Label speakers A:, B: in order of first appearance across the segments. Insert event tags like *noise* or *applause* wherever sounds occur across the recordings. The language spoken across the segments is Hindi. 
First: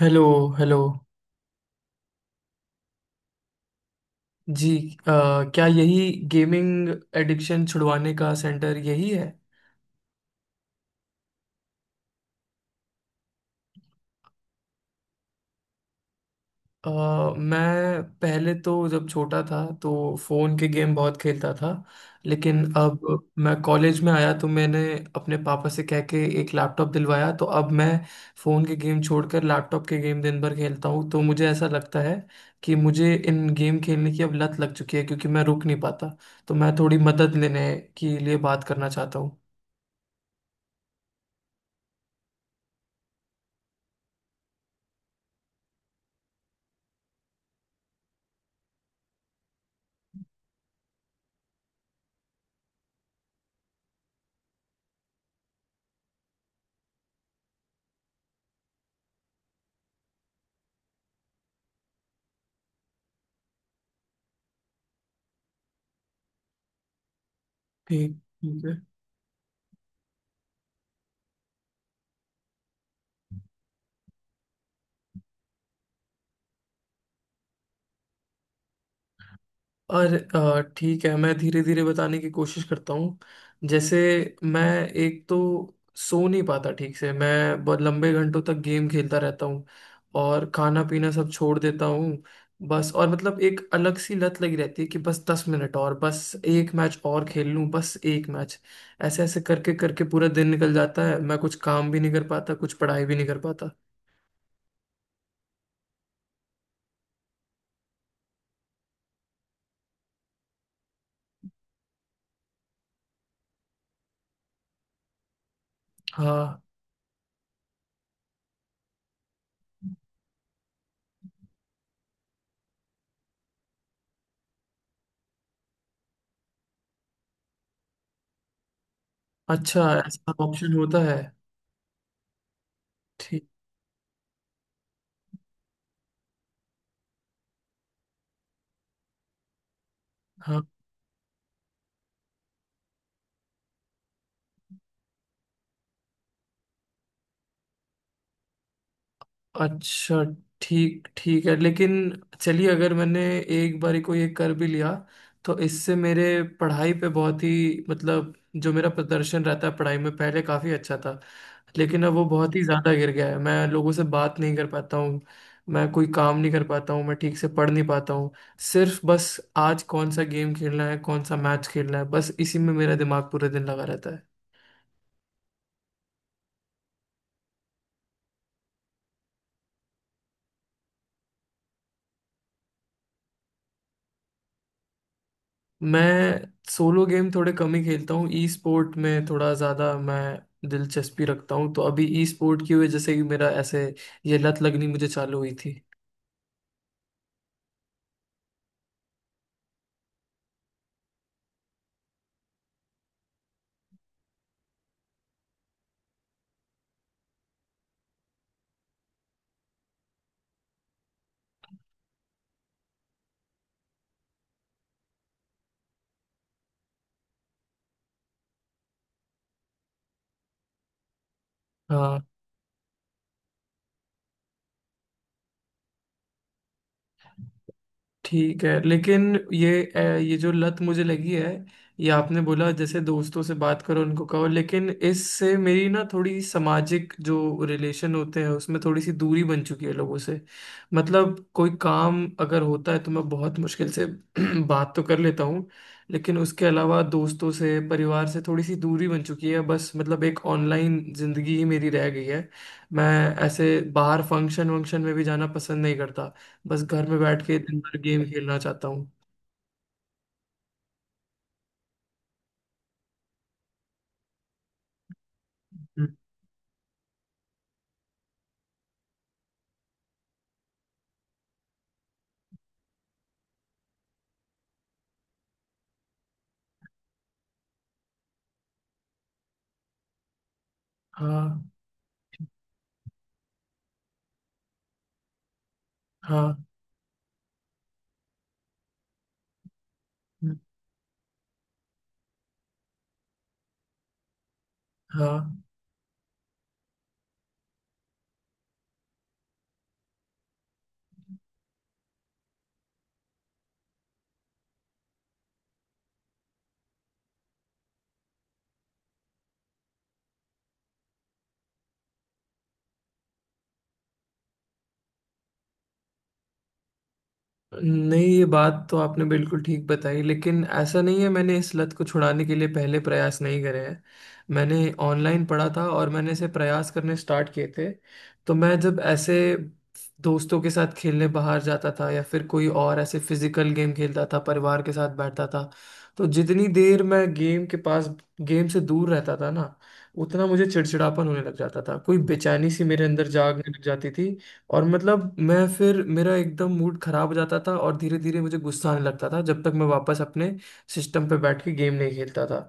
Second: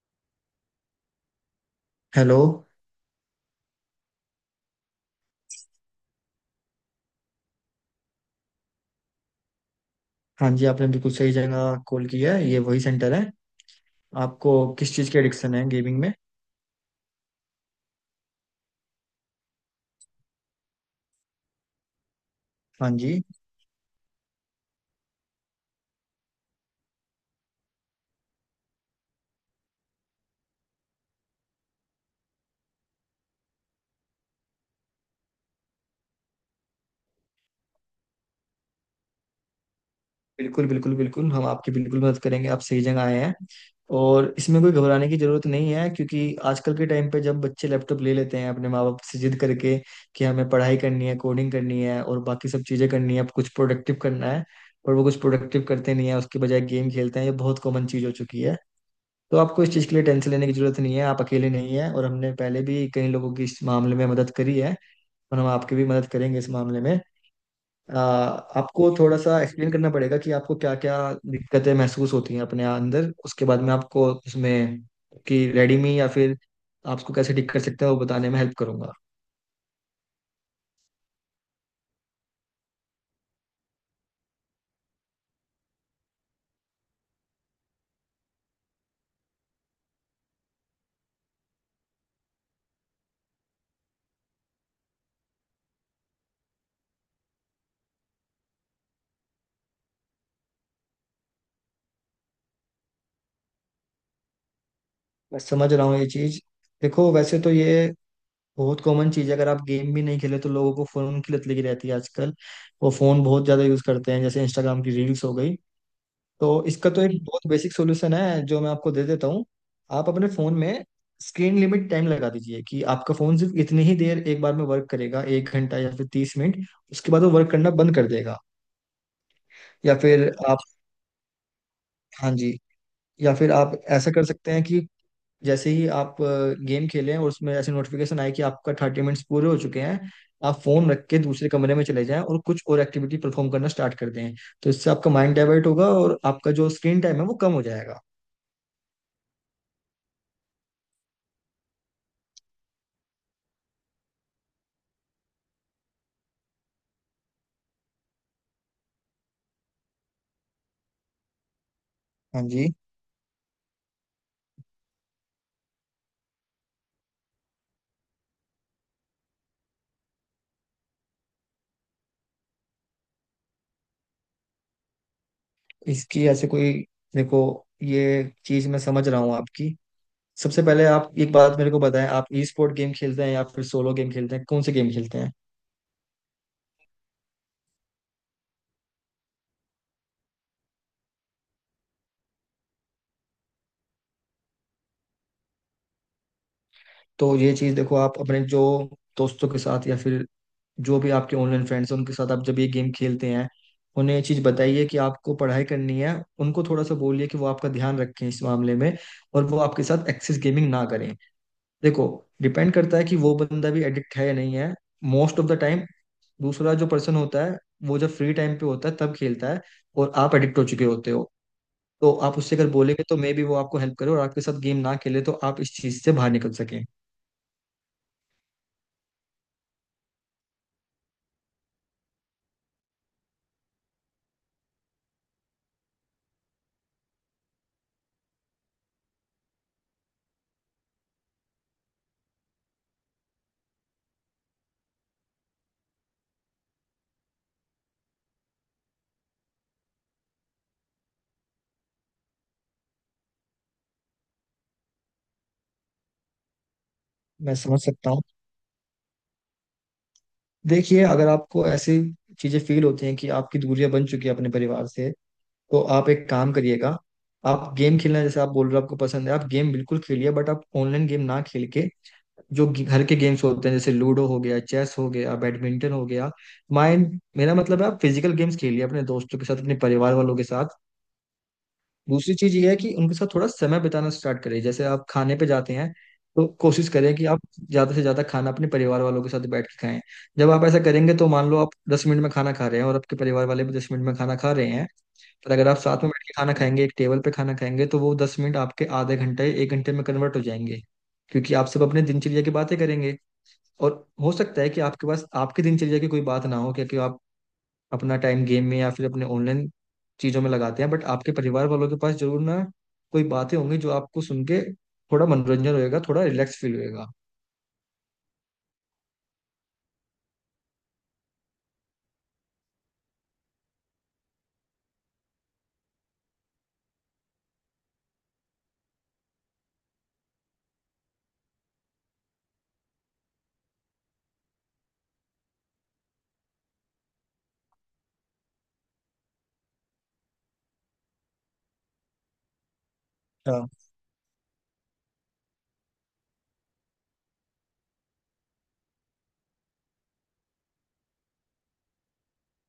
A: हेलो। हेलो।
B: हेलो।
A: जी। अ, क्या यही गेमिंग एडिक्शन छुड़वाने का सेंटर यही है?
B: हाँ जी, आपने बिल्कुल सही जगह कॉल किया है। ये वही सेंटर है। आपको किस चीज़ की एडिक्शन है गेमिंग में?
A: अ, मैं पहले तो जब छोटा था तो फ़ोन के गेम बहुत खेलता था। लेकिन
B: हाँ जी।
A: अब मैं कॉलेज में आया तो मैंने अपने पापा से कह के एक लैपटॉप दिलवाया, तो अब मैं फ़ोन के गेम छोड़कर लैपटॉप के गेम दिन भर खेलता हूँ। तो मुझे ऐसा लगता है कि मुझे इन गेम खेलने की अब लत लग चुकी है, क्योंकि मैं रुक नहीं पाता। तो मैं थोड़ी मदद लेने के लिए बात करना चाहता हूँ।
B: बिल्कुल बिल्कुल बिल्कुल, हम आपकी बिल्कुल मदद करेंगे। आप सही जगह आए हैं। और इसमें कोई घबराने की जरूरत नहीं है क्योंकि आजकल के टाइम पे जब बच्चे लैपटॉप ले लेते हैं अपने माँ बाप से जिद करके कि हमें पढ़ाई करनी है, कोडिंग करनी है और बाकी सब चीज़ें करनी है, अब कुछ प्रोडक्टिव करना है। और वो कुछ प्रोडक्टिव करते नहीं है, उसके बजाय गेम खेलते हैं। ये बहुत कॉमन चीज़ हो चुकी है। तो आपको इस चीज़ के लिए टेंशन लेने की जरूरत नहीं है। आप अकेले नहीं हैं और हमने पहले भी कई लोगों की इस मामले में मदद करी है। और हम आपकी भी मदद करेंगे इस मामले में।
A: ठीक। ठीक है।
B: आपको थोड़ा सा एक्सप्लेन करना पड़ेगा कि आपको क्या क्या दिक्कतें महसूस होती हैं अपने अंदर। उसके बाद में आपको उसमें कि रेडीमी या फिर आपको कैसे ठीक कर सकते हैं वो बताने में हेल्प करूंगा।
A: और ठीक है, मैं धीरे धीरे बताने की कोशिश करता हूँ। जैसे, मैं, एक तो सो नहीं पाता ठीक से, मैं बहुत लंबे घंटों तक गेम खेलता रहता हूँ और खाना पीना सब छोड़ देता हूँ। बस, और मतलब एक अलग सी लत लगी रहती है कि बस 10 मिनट और, बस एक मैच और खेल लूँ, बस एक मैच। ऐसे ऐसे करके करके पूरा दिन निकल जाता है, मैं कुछ काम भी नहीं कर पाता, कुछ पढ़ाई भी नहीं कर पाता।
B: मैं समझ रहा हूँ ये चीज़। देखो, वैसे तो ये बहुत कॉमन चीज़ है। अगर आप गेम भी नहीं खेले तो लोगों को फोन की लत लगी रहती है आजकल। वो फोन बहुत ज्यादा यूज करते हैं, जैसे इंस्टाग्राम की रील्स हो गई।
A: हाँ।
B: तो इसका तो एक बहुत बेसिक सोल्यूशन है जो मैं आपको दे देता हूँ। आप अपने फोन में स्क्रीन लिमिट टाइम लगा दीजिए कि आपका फोन सिर्फ इतनी ही देर एक बार में वर्क करेगा, एक घंटा या फिर 30 मिनट। उसके बाद वो वर्क करना बंद कर देगा।
A: अच्छा,
B: या फिर
A: ऐसा
B: आप
A: ऑप्शन होता है?
B: हाँ जी। या
A: ठीक।
B: फिर आप ऐसा कर सकते हैं कि जैसे ही आप गेम खेलें और उसमें ऐसे नोटिफिकेशन आए कि आपका 30 मिनट्स पूरे हो चुके हैं, आप
A: हाँ।
B: फोन रख के दूसरे कमरे में चले जाएं और कुछ और एक्टिविटी परफॉर्म करना स्टार्ट कर दें। तो इससे आपका माइंड डाइवर्ट होगा और आपका जो स्क्रीन टाइम है वो कम हो जाएगा।
A: अच्छा। ठीक। ठीक है, लेकिन चलिए, अगर मैंने एक बारी को ये कर भी लिया तो इससे मेरे पढ़ाई पे, बहुत ही मतलब जो मेरा प्रदर्शन रहता है पढ़ाई में पहले काफ़ी अच्छा था, लेकिन अब वो
B: हाँ
A: बहुत ही
B: जी।
A: ज़्यादा गिर गया है। मैं लोगों से बात नहीं कर पाता हूँ, मैं कोई काम नहीं कर पाता हूँ, मैं ठीक से पढ़ नहीं पाता हूँ। सिर्फ बस आज कौन सा गेम खेलना है, कौन सा मैच खेलना है, बस इसी में मेरा दिमाग पूरे दिन लगा रहता है।
B: इसकी ऐसे कोई देखो, ये चीज मैं समझ रहा हूँ आपकी। सबसे पहले आप एक बात मेरे को बताएं, आप ई स्पोर्ट गेम खेलते हैं या फिर सोलो गेम खेलते हैं? कौन से गेम खेलते हैं?
A: मैं सोलो गेम थोड़े कम ही खेलता हूँ, ई स्पोर्ट में थोड़ा ज़्यादा मैं दिलचस्पी रखता हूँ, तो अभी ई स्पोर्ट की वजह से ही मेरा ऐसे ये लत लगनी मुझे चालू हुई थी।
B: तो ये चीज देखो, आप अपने जो दोस्तों के साथ या फिर जो भी आपके ऑनलाइन फ्रेंड्स हैं उनके साथ आप जब ये गेम खेलते हैं, उन्हें ये चीज बताइए कि आपको पढ़ाई करनी है। उनको थोड़ा सा बोलिए कि वो आपका ध्यान रखें इस मामले में और वो आपके साथ एक्सेस गेमिंग ना करें। देखो, डिपेंड करता है कि वो बंदा भी एडिक्ट है या नहीं है। मोस्ट ऑफ द टाइम दूसरा जो पर्सन होता है वो जब फ्री टाइम पे होता है तब खेलता है, और आप एडिक्ट हो चुके होते हो। तो
A: हाँ।
B: आप उससे अगर बोलेंगे तो मे बी वो आपको हेल्प करे और आपके साथ गेम ना खेले, तो आप इस चीज से बाहर निकल सकें।
A: ठीक है, लेकिन ये जो लत मुझे लगी है, ये आपने बोला जैसे दोस्तों से बात करो, उनको कहो, लेकिन इससे मेरी ना थोड़ी सामाजिक जो रिलेशन होते हैं उसमें थोड़ी सी दूरी बन चुकी है लोगों से। मतलब कोई काम अगर होता है तो मैं बहुत मुश्किल से *clears throat* बात तो कर लेता हूँ, लेकिन उसके अलावा दोस्तों से, परिवार से थोड़ी सी दूरी बन चुकी है, बस मतलब एक ऑनलाइन जिंदगी ही मेरी रह गई है। मैं ऐसे बाहर फंक्शन वंक्शन में भी जाना पसंद नहीं करता, बस घर में बैठ
B: मैं
A: के दिन
B: समझ
A: भर
B: सकता हूँ।
A: गेम खेलना चाहता हूँ।
B: देखिए, अगर आपको ऐसी चीजें फील होती हैं कि आपकी दूरियां बन चुकी है अपने परिवार से, तो
A: हम्म।
B: आप एक काम करिएगा। आप गेम खेलना, जैसे आप बोल रहे हो आपको पसंद है, आप गेम बिल्कुल खेलिए, बट आप ऑनलाइन गेम ना खेल के जो घर के गेम्स होते हैं, जैसे लूडो हो गया, चेस हो गया, बैडमिंटन हो गया। माइंड, मेरा मतलब है आप फिजिकल गेम्स खेलिए अपने दोस्तों के साथ, अपने परिवार वालों के साथ।
A: हाँ।
B: दूसरी चीज ये है कि उनके साथ थोड़ा समय बिताना स्टार्ट करें। जैसे आप खाने पे जाते हैं, तो
A: हाँ।
B: कोशिश करें कि आप ज्यादा से ज्यादा खाना अपने परिवार वालों के साथ बैठ के खाएं। जब
A: हम्म।
B: आप ऐसा करेंगे तो मान लो आप 10 मिनट में खाना खा रहे हैं और आपके परिवार वाले भी 10 मिनट में खाना खा रहे हैं, पर
A: हाँ।
B: अगर आप साथ में बैठ के खाना खाएंगे, एक टेबल पे खाना खाएंगे, तो वो 10 मिनट आपके आधे घंटे, एक घंटे में कन्वर्ट हो जाएंगे। क्योंकि आप सब अपने दिनचर्या की बातें करेंगे। और हो सकता है कि आपके पास आपकी दिनचर्या की कोई बात ना हो क्योंकि आप अपना टाइम गेम में या फिर अपने ऑनलाइन चीजों में लगाते हैं, बट आपके परिवार वालों के पास जरूर ना कोई बातें होंगी जो आपको सुन के थोड़ा मनोरंजन होएगा, थोड़ा रिलैक्स फील होएगा।
A: नहीं, ये बात तो आपने बिल्कुल ठीक बताई, लेकिन ऐसा नहीं है, मैंने इस लत को छुड़ाने के लिए पहले प्रयास नहीं करे हैं। मैंने ऑनलाइन पढ़ा था और मैंने इसे प्रयास करने स्टार्ट किए थे। तो मैं जब ऐसे दोस्तों के साथ खेलने बाहर जाता था, या फिर कोई और ऐसे फिजिकल गेम खेलता था, परिवार के साथ बैठता था, तो जितनी देर मैं गेम के पास गेम से दूर रहता था ना, उतना मुझे चिड़चिड़ापन होने लग जाता था, कोई बेचैनी सी मेरे अंदर
B: हाँ,
A: जागने लग जाती थी। और मतलब मैं फिर मेरा एकदम मूड खराब हो जाता था और धीरे धीरे मुझे गुस्सा आने लगता था, जब तक मैं वापस अपने सिस्टम पे बैठ के गेम नहीं खेलता था।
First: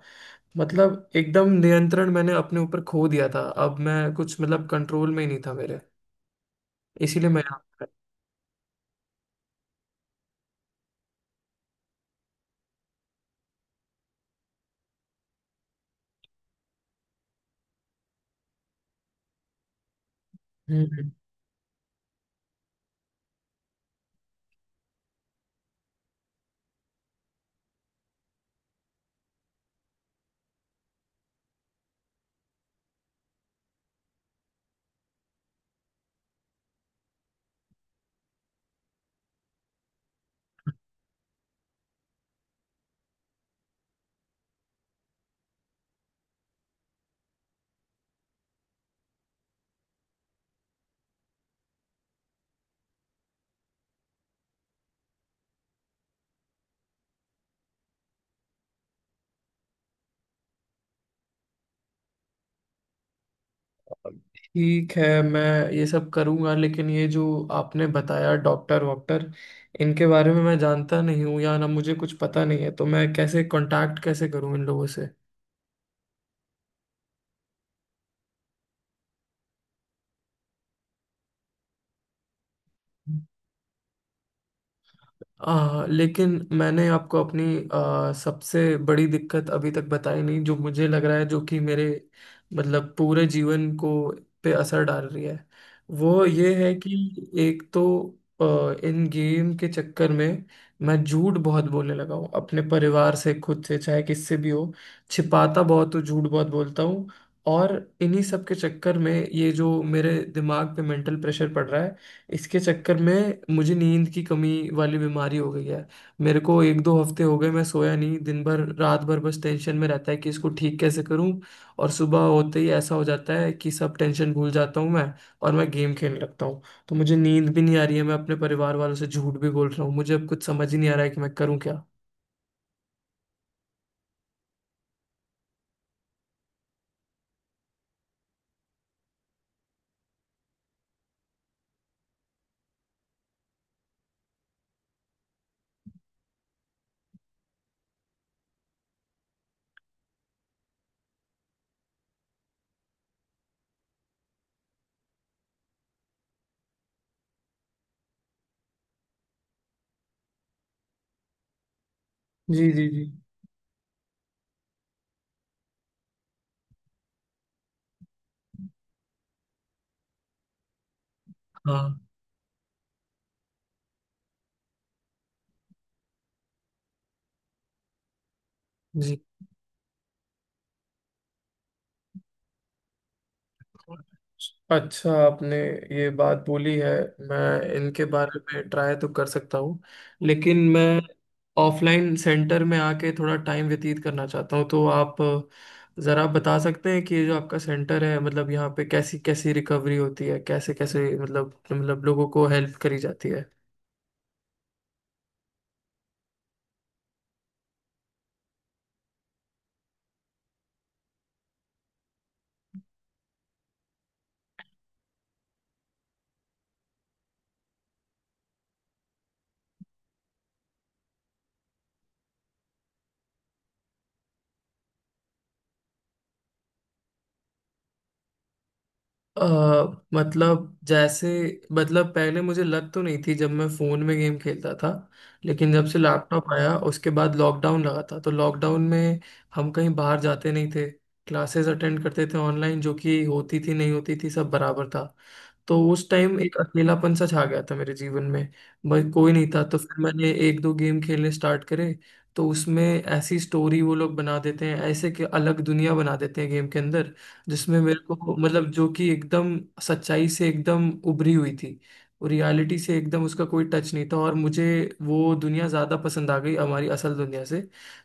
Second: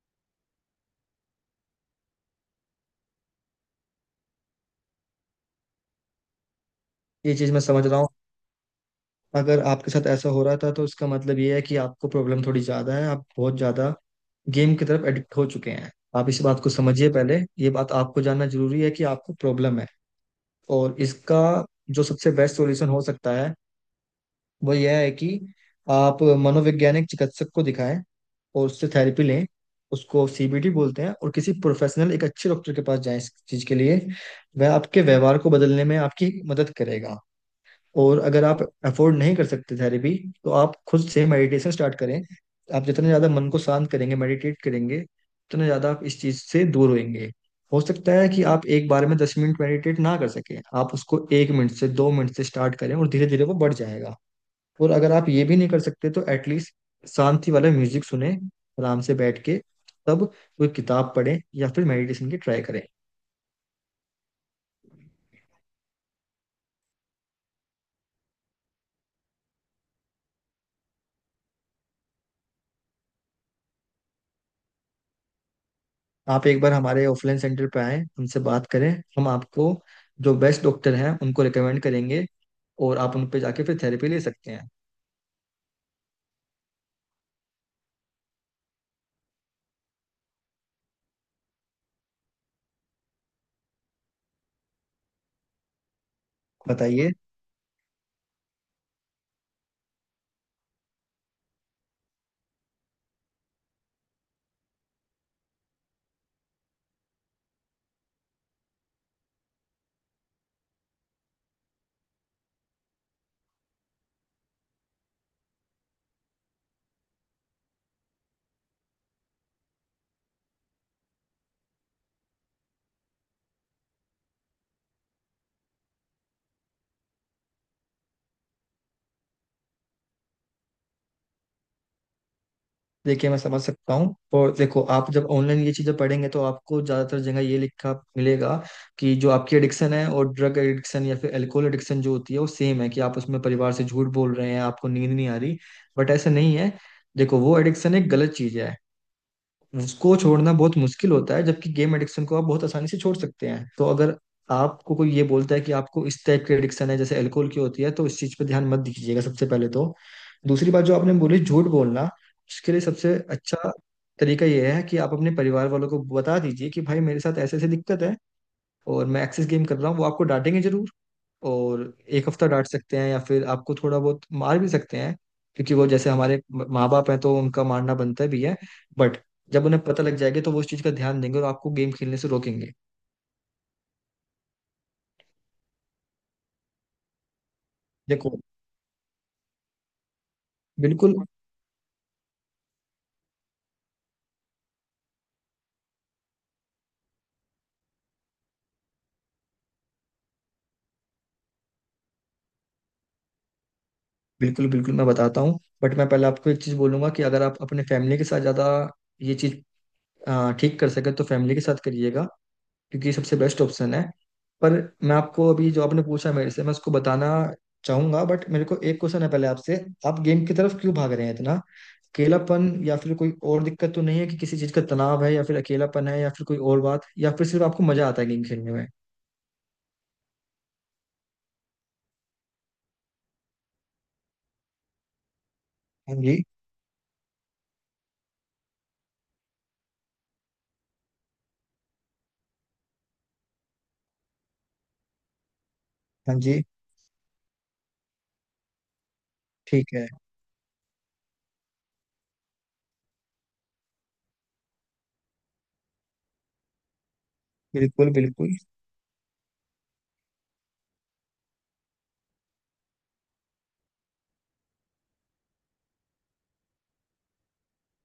A: मतलब एकदम नियंत्रण मैंने अपने ऊपर खो दिया था, अब मैं कुछ मतलब कंट्रोल में ही नहीं था मेरे, इसीलिए
B: ये
A: मैं।
B: चीज मैं समझ रहा हूँ। अगर आपके साथ ऐसा हो रहा था तो इसका मतलब ये है कि आपको प्रॉब्लम थोड़ी ज्यादा है। आप बहुत ज्यादा गेम की तरफ एडिक्ट हो चुके हैं। आप इस बात को समझिए पहले, ये बात आपको जानना जरूरी है कि आपको प्रॉब्लम है।
A: हम्म।
B: और
A: हम्म।
B: इसका जो सबसे बेस्ट सॉल्यूशन हो सकता है वो यह है कि आप मनोवैज्ञानिक चिकित्सक को दिखाएं और उससे थेरेपी लें। उसको सीबीटी बोलते हैं। और किसी प्रोफेशनल, एक अच्छे डॉक्टर के पास जाएं इस चीज के लिए। वह आपके व्यवहार को बदलने में आपकी मदद करेगा। और अगर आप अफोर्ड नहीं कर सकते थेरेपी, तो आप खुद से मेडिटेशन स्टार्ट करें। आप जितने ज्यादा मन को शांत करेंगे, मेडिटेट करेंगे, उतने ज्यादा आप इस चीज से दूर होंगे। हो सकता है कि आप एक बार में 10 मिनट मेडिटेट ना कर सकें, आप उसको एक मिनट से, 2 मिनट से स्टार्ट करें और धीरे धीरे वो बढ़ जाएगा। और अगर आप ये भी नहीं कर सकते तो एटलीस्ट शांति वाला म्यूजिक सुने आराम से बैठ के। तब कोई किताब पढ़ें या फिर मेडिटेशन की ट्राई करें।
A: ठीक है, मैं ये सब करूंगा, लेकिन ये जो आपने बताया डॉक्टर वॉक्टर, इनके बारे में मैं जानता नहीं हूँ, या ना मुझे कुछ पता नहीं है, तो मैं कैसे करूँ इन लोगों से?
B: आप एक बार हमारे ऑफलाइन सेंटर पे आएं, उनसे बात करें। हम आपको जो बेस्ट डॉक्टर हैं उनको रिकमेंड करेंगे और आप उन पे जाके फिर थेरेपी ले सकते हैं।
A: लेकिन मैंने आपको अपनी सबसे बड़ी दिक्कत अभी तक बताई नहीं, जो मुझे लग रहा है, जो कि मेरे मतलब पूरे जीवन को पे असर डाल रही है। वो ये है कि
B: बताइए।
A: एक तो इन गेम के चक्कर में मैं झूठ बहुत बोलने लगा हूँ, अपने परिवार से, खुद से, चाहे किससे भी हो, छिपाता बहुत हूँ, झूठ बहुत बोलता हूँ। और इन्हीं सब के चक्कर में ये जो मेरे दिमाग पे मेंटल प्रेशर पड़ रहा है, इसके चक्कर में मुझे नींद की कमी वाली बीमारी हो गई है। मेरे को एक दो हफ्ते हो गए मैं सोया नहीं, दिन भर रात भर बस टेंशन में रहता है कि इसको ठीक कैसे करूं। और सुबह होते ही ऐसा हो जाता है कि सब टेंशन भूल जाता हूं मैं, और मैं गेम खेलने लगता हूं। तो मुझे नींद भी नहीं आ रही है, मैं अपने परिवार वालों से झूठ भी बोल रहा हूँ, मुझे अब कुछ समझ ही नहीं आ रहा है कि मैं करूँ क्या।
B: देखिए, मैं समझ सकता हूँ। और देखो, आप जब ऑनलाइन ये चीज़ें पढ़ेंगे तो आपको ज़्यादातर जगह ये लिखा मिलेगा कि जो आपकी एडिक्शन है और ड्रग एडिक्शन या फिर एल्कोहल एडिक्शन जो होती है वो सेम है, कि आप उसमें परिवार से झूठ बोल रहे हैं, आपको नींद नहीं आ रही, बट ऐसा नहीं है। देखो, वो एडिक्शन एक गलत चीज़ है। उसको छोड़ना बहुत मुश्किल होता है, जबकि गेम एडिक्शन को आप बहुत आसानी से छोड़ सकते हैं। तो अगर आपको कोई ये बोलता है कि आपको इस टाइप की एडिक्शन है जैसे अल्कोहल की होती है, तो इस चीज पे ध्यान मत दीजिएगा सबसे पहले तो। दूसरी बात जो आपने बोली, झूठ बोलना,
A: जी
B: उसके लिए
A: जी जी।
B: सबसे अच्छा तरीका यह है कि आप अपने परिवार वालों को बता दीजिए कि भाई, मेरे साथ ऐसे ऐसे दिक्कत है और मैं एक्सेस गेम कर रहा हूँ। वो आपको डांटेंगे जरूर। और
A: हाँ
B: एक हफ्ता डांट सकते हैं या फिर आपको थोड़ा बहुत मार भी सकते हैं, क्योंकि वो जैसे हमारे माँ बाप हैं, तो उनका मारना बनता भी है। बट
A: जी।
B: जब उन्हें पता लग जाएगा तो वो उस चीज का ध्यान देंगे और आपको गेम खेलने से रोकेंगे।
A: अच्छा, आपने ये बात बोली है, मैं इनके बारे
B: देखो,
A: में ट्राई तो कर सकता हूँ। लेकिन मैं
B: बिल्कुल
A: ऑफलाइन सेंटर में आके थोड़ा टाइम व्यतीत करना चाहता हूँ, तो आप ज़रा बता सकते हैं कि ये जो आपका सेंटर है, मतलब यहाँ पे कैसी कैसी रिकवरी होती है, कैसे कैसे मतलब लोगों को हेल्प करी जाती है?
B: बिल्कुल बिल्कुल, मैं बताता हूँ। बट मैं पहले आपको एक चीज बोलूंगा कि अगर आप अपने फैमिली के साथ ज्यादा ये चीज ठीक कर सके तो फैमिली के साथ करिएगा, क्योंकि ये सबसे बेस्ट ऑप्शन है। पर मैं आपको अभी जो आपने पूछा मेरे से मैं उसको बताना चाहूंगा। बट मेरे को एक क्वेश्चन है पहले आपसे। आप गेम की तरफ क्यों भाग रहे हैं इतना? अकेलापन या फिर कोई और दिक्कत तो नहीं है, कि किसी चीज का तनाव है या फिर अकेलापन है या फिर कोई और बात, या फिर सिर्फ आपको मजा आता है गेम खेलने में?
A: अ मतलब जैसे, मतलब पहले मुझे लत तो नहीं थी जब मैं फोन में गेम खेलता था। लेकिन जब से
B: हाँ जी।
A: लैपटॉप आया, उसके बाद लॉकडाउन लगा था, तो लॉकडाउन में हम कहीं बाहर जाते नहीं थे। क्लासेस अटेंड करते थे ऑनलाइन, जो कि होती थी नहीं होती थी सब बराबर था। तो उस
B: हाँ
A: टाइम एक
B: जी।
A: अकेलापन सा छा गया था मेरे जीवन में, भाई कोई नहीं था, तो
B: ठीक
A: फिर
B: है।
A: मैंने एक दो गेम खेलने स्टार्ट करे। तो उसमें ऐसी स्टोरी वो लोग बना देते हैं, ऐसे कि अलग दुनिया बना देते हैं गेम के अंदर, जिसमें मेरे
B: बिल्कुल
A: को
B: बिल्कुल।
A: मतलब जो कि एकदम सच्चाई से एकदम उभरी हुई थी और रियलिटी से एकदम उसका कोई टच नहीं था, और मुझे वो दुनिया ज़्यादा पसंद आ गई हमारी असल दुनिया से।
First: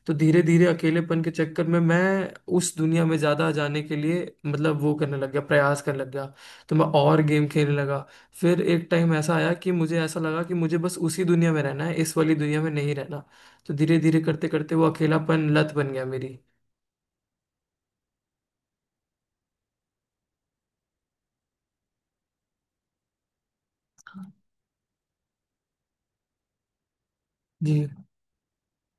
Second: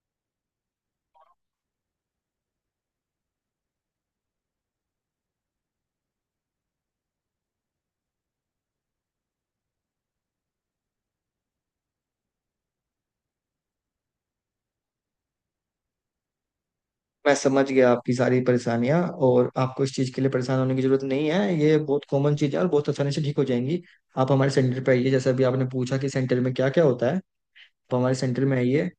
A: तो धीरे धीरे अकेलेपन के चक्कर में मैं उस दुनिया में ज़्यादा जाने के लिए मतलब वो करने लग गया, प्रयास करने लग गया, तो मैं और गेम खेलने लगा। फिर एक टाइम ऐसा आया कि मुझे ऐसा लगा कि मुझे बस उसी दुनिया में रहना है, इस वाली दुनिया में नहीं रहना। तो धीरे धीरे करते करते वो अकेलापन लत बन गया मेरी।
B: मैं समझ गया आपकी सारी परेशानियां। और आपको इस चीज के लिए परेशान होने की जरूरत नहीं है। ये बहुत कॉमन चीज है और बहुत आसानी से ठीक हो जाएंगी। आप हमारे सेंटर पे आइए। जैसा अभी आपने पूछा कि सेंटर में क्या क्या होता है,
A: जी।
B: तो हमारे सेंटर में है ये,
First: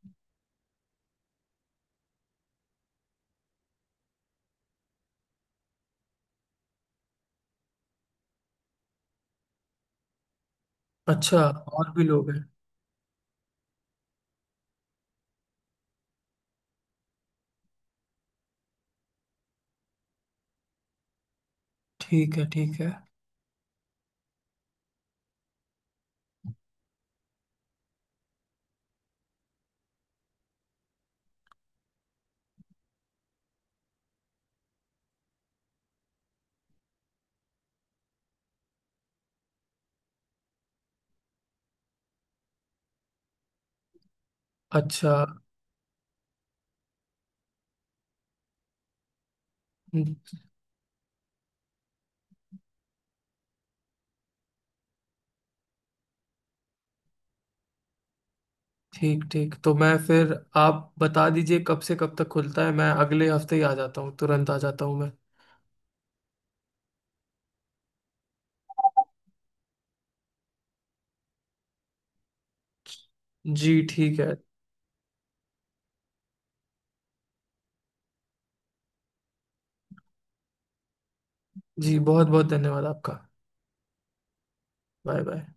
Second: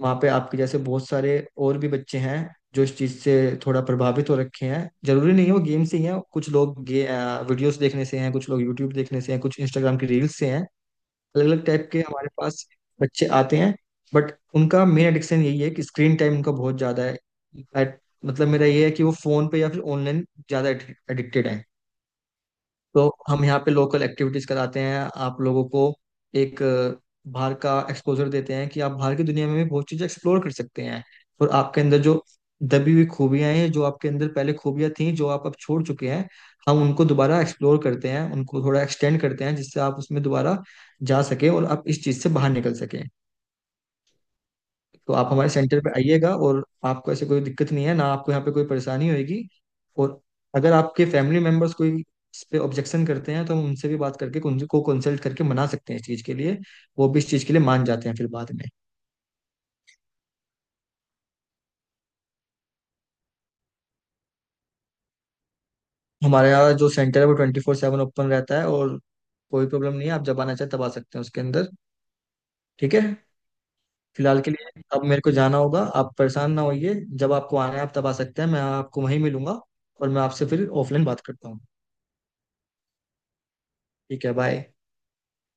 B: वहाँ पे आपके जैसे बहुत सारे और भी बच्चे हैं जो इस चीज़ से थोड़ा प्रभावित हो रखे हैं। जरूरी नहीं है वो गेम से ही हैं, कुछ लोग गे वीडियोस देखने से हैं, कुछ लोग यूट्यूब देखने से हैं, कुछ इंस्टाग्राम की रील्स से हैं।
A: अच्छा।
B: अलग अलग टाइप
A: और
B: के
A: भी
B: हमारे
A: लोग हैं।
B: पास बच्चे आते हैं। बट उनका मेन एडिक्शन यही है कि स्क्रीन टाइम उनका बहुत ज़्यादा है। At- मतलब मेरा ये है कि वो फ़ोन पे या फिर ऑनलाइन ज़्यादा एडिक्टेड है।
A: ठीक है। ठीक है।
B: तो हम यहाँ पे लोकल एक्टिविटीज कराते हैं। आप लोगों को एक बाहर का एक्सपोजर देते हैं कि आप बाहर की दुनिया में भी बहुत चीजें एक्सप्लोर कर सकते हैं। और आपके अंदर जो दबी हुई खूबियां हैं, जो आपके अंदर पहले खूबियां थी जो आप अब छोड़ चुके हैं, हम उनको दोबारा एक्सप्लोर करते हैं, उनको थोड़ा एक्सटेंड करते हैं, जिससे आप उसमें दोबारा जा सके और आप इस चीज से बाहर निकल सके। तो
A: अच्छा।
B: आप हमारे सेंटर पे आइएगा और आपको ऐसे कोई दिक्कत नहीं है ना, आपको यहाँ पे कोई परेशानी होगी।
A: हम्म।
B: और अगर आपके फैमिली मेम्बर्स कोई इस पे ऑब्जेक्शन करते हैं तो हम उनसे भी बात करके उनको कंसल्ट करके मना सकते हैं इस चीज़ के लिए। वो भी इस चीज़ के लिए मान जाते हैं फिर बाद में।
A: ठीक ठीक, तो मैं फिर, आप बता दीजिए कब से कब तक खुलता है? मैं अगले हफ्ते ही आ जाता हूँ, तुरंत आ जाता हूँ मैं।
B: हमारे यहाँ जो सेंटर है वो 24/7 ओपन रहता है और कोई प्रॉब्लम नहीं है। आप जब आना चाहे तब आ सकते हैं उसके अंदर। ठीक है।
A: जी ठीक है।
B: फिलहाल के लिए अब मेरे को जाना होगा। आप परेशान ना होइए। जब आपको आना है आप तब आ सकते हैं, मैं आपको वहीं मिलूंगा। और मैं आपसे फिर ऑफलाइन बात करता हूँ।
A: जी बहुत बहुत धन्यवाद आपका।
B: ठीक है, बाय।
A: Bye bye.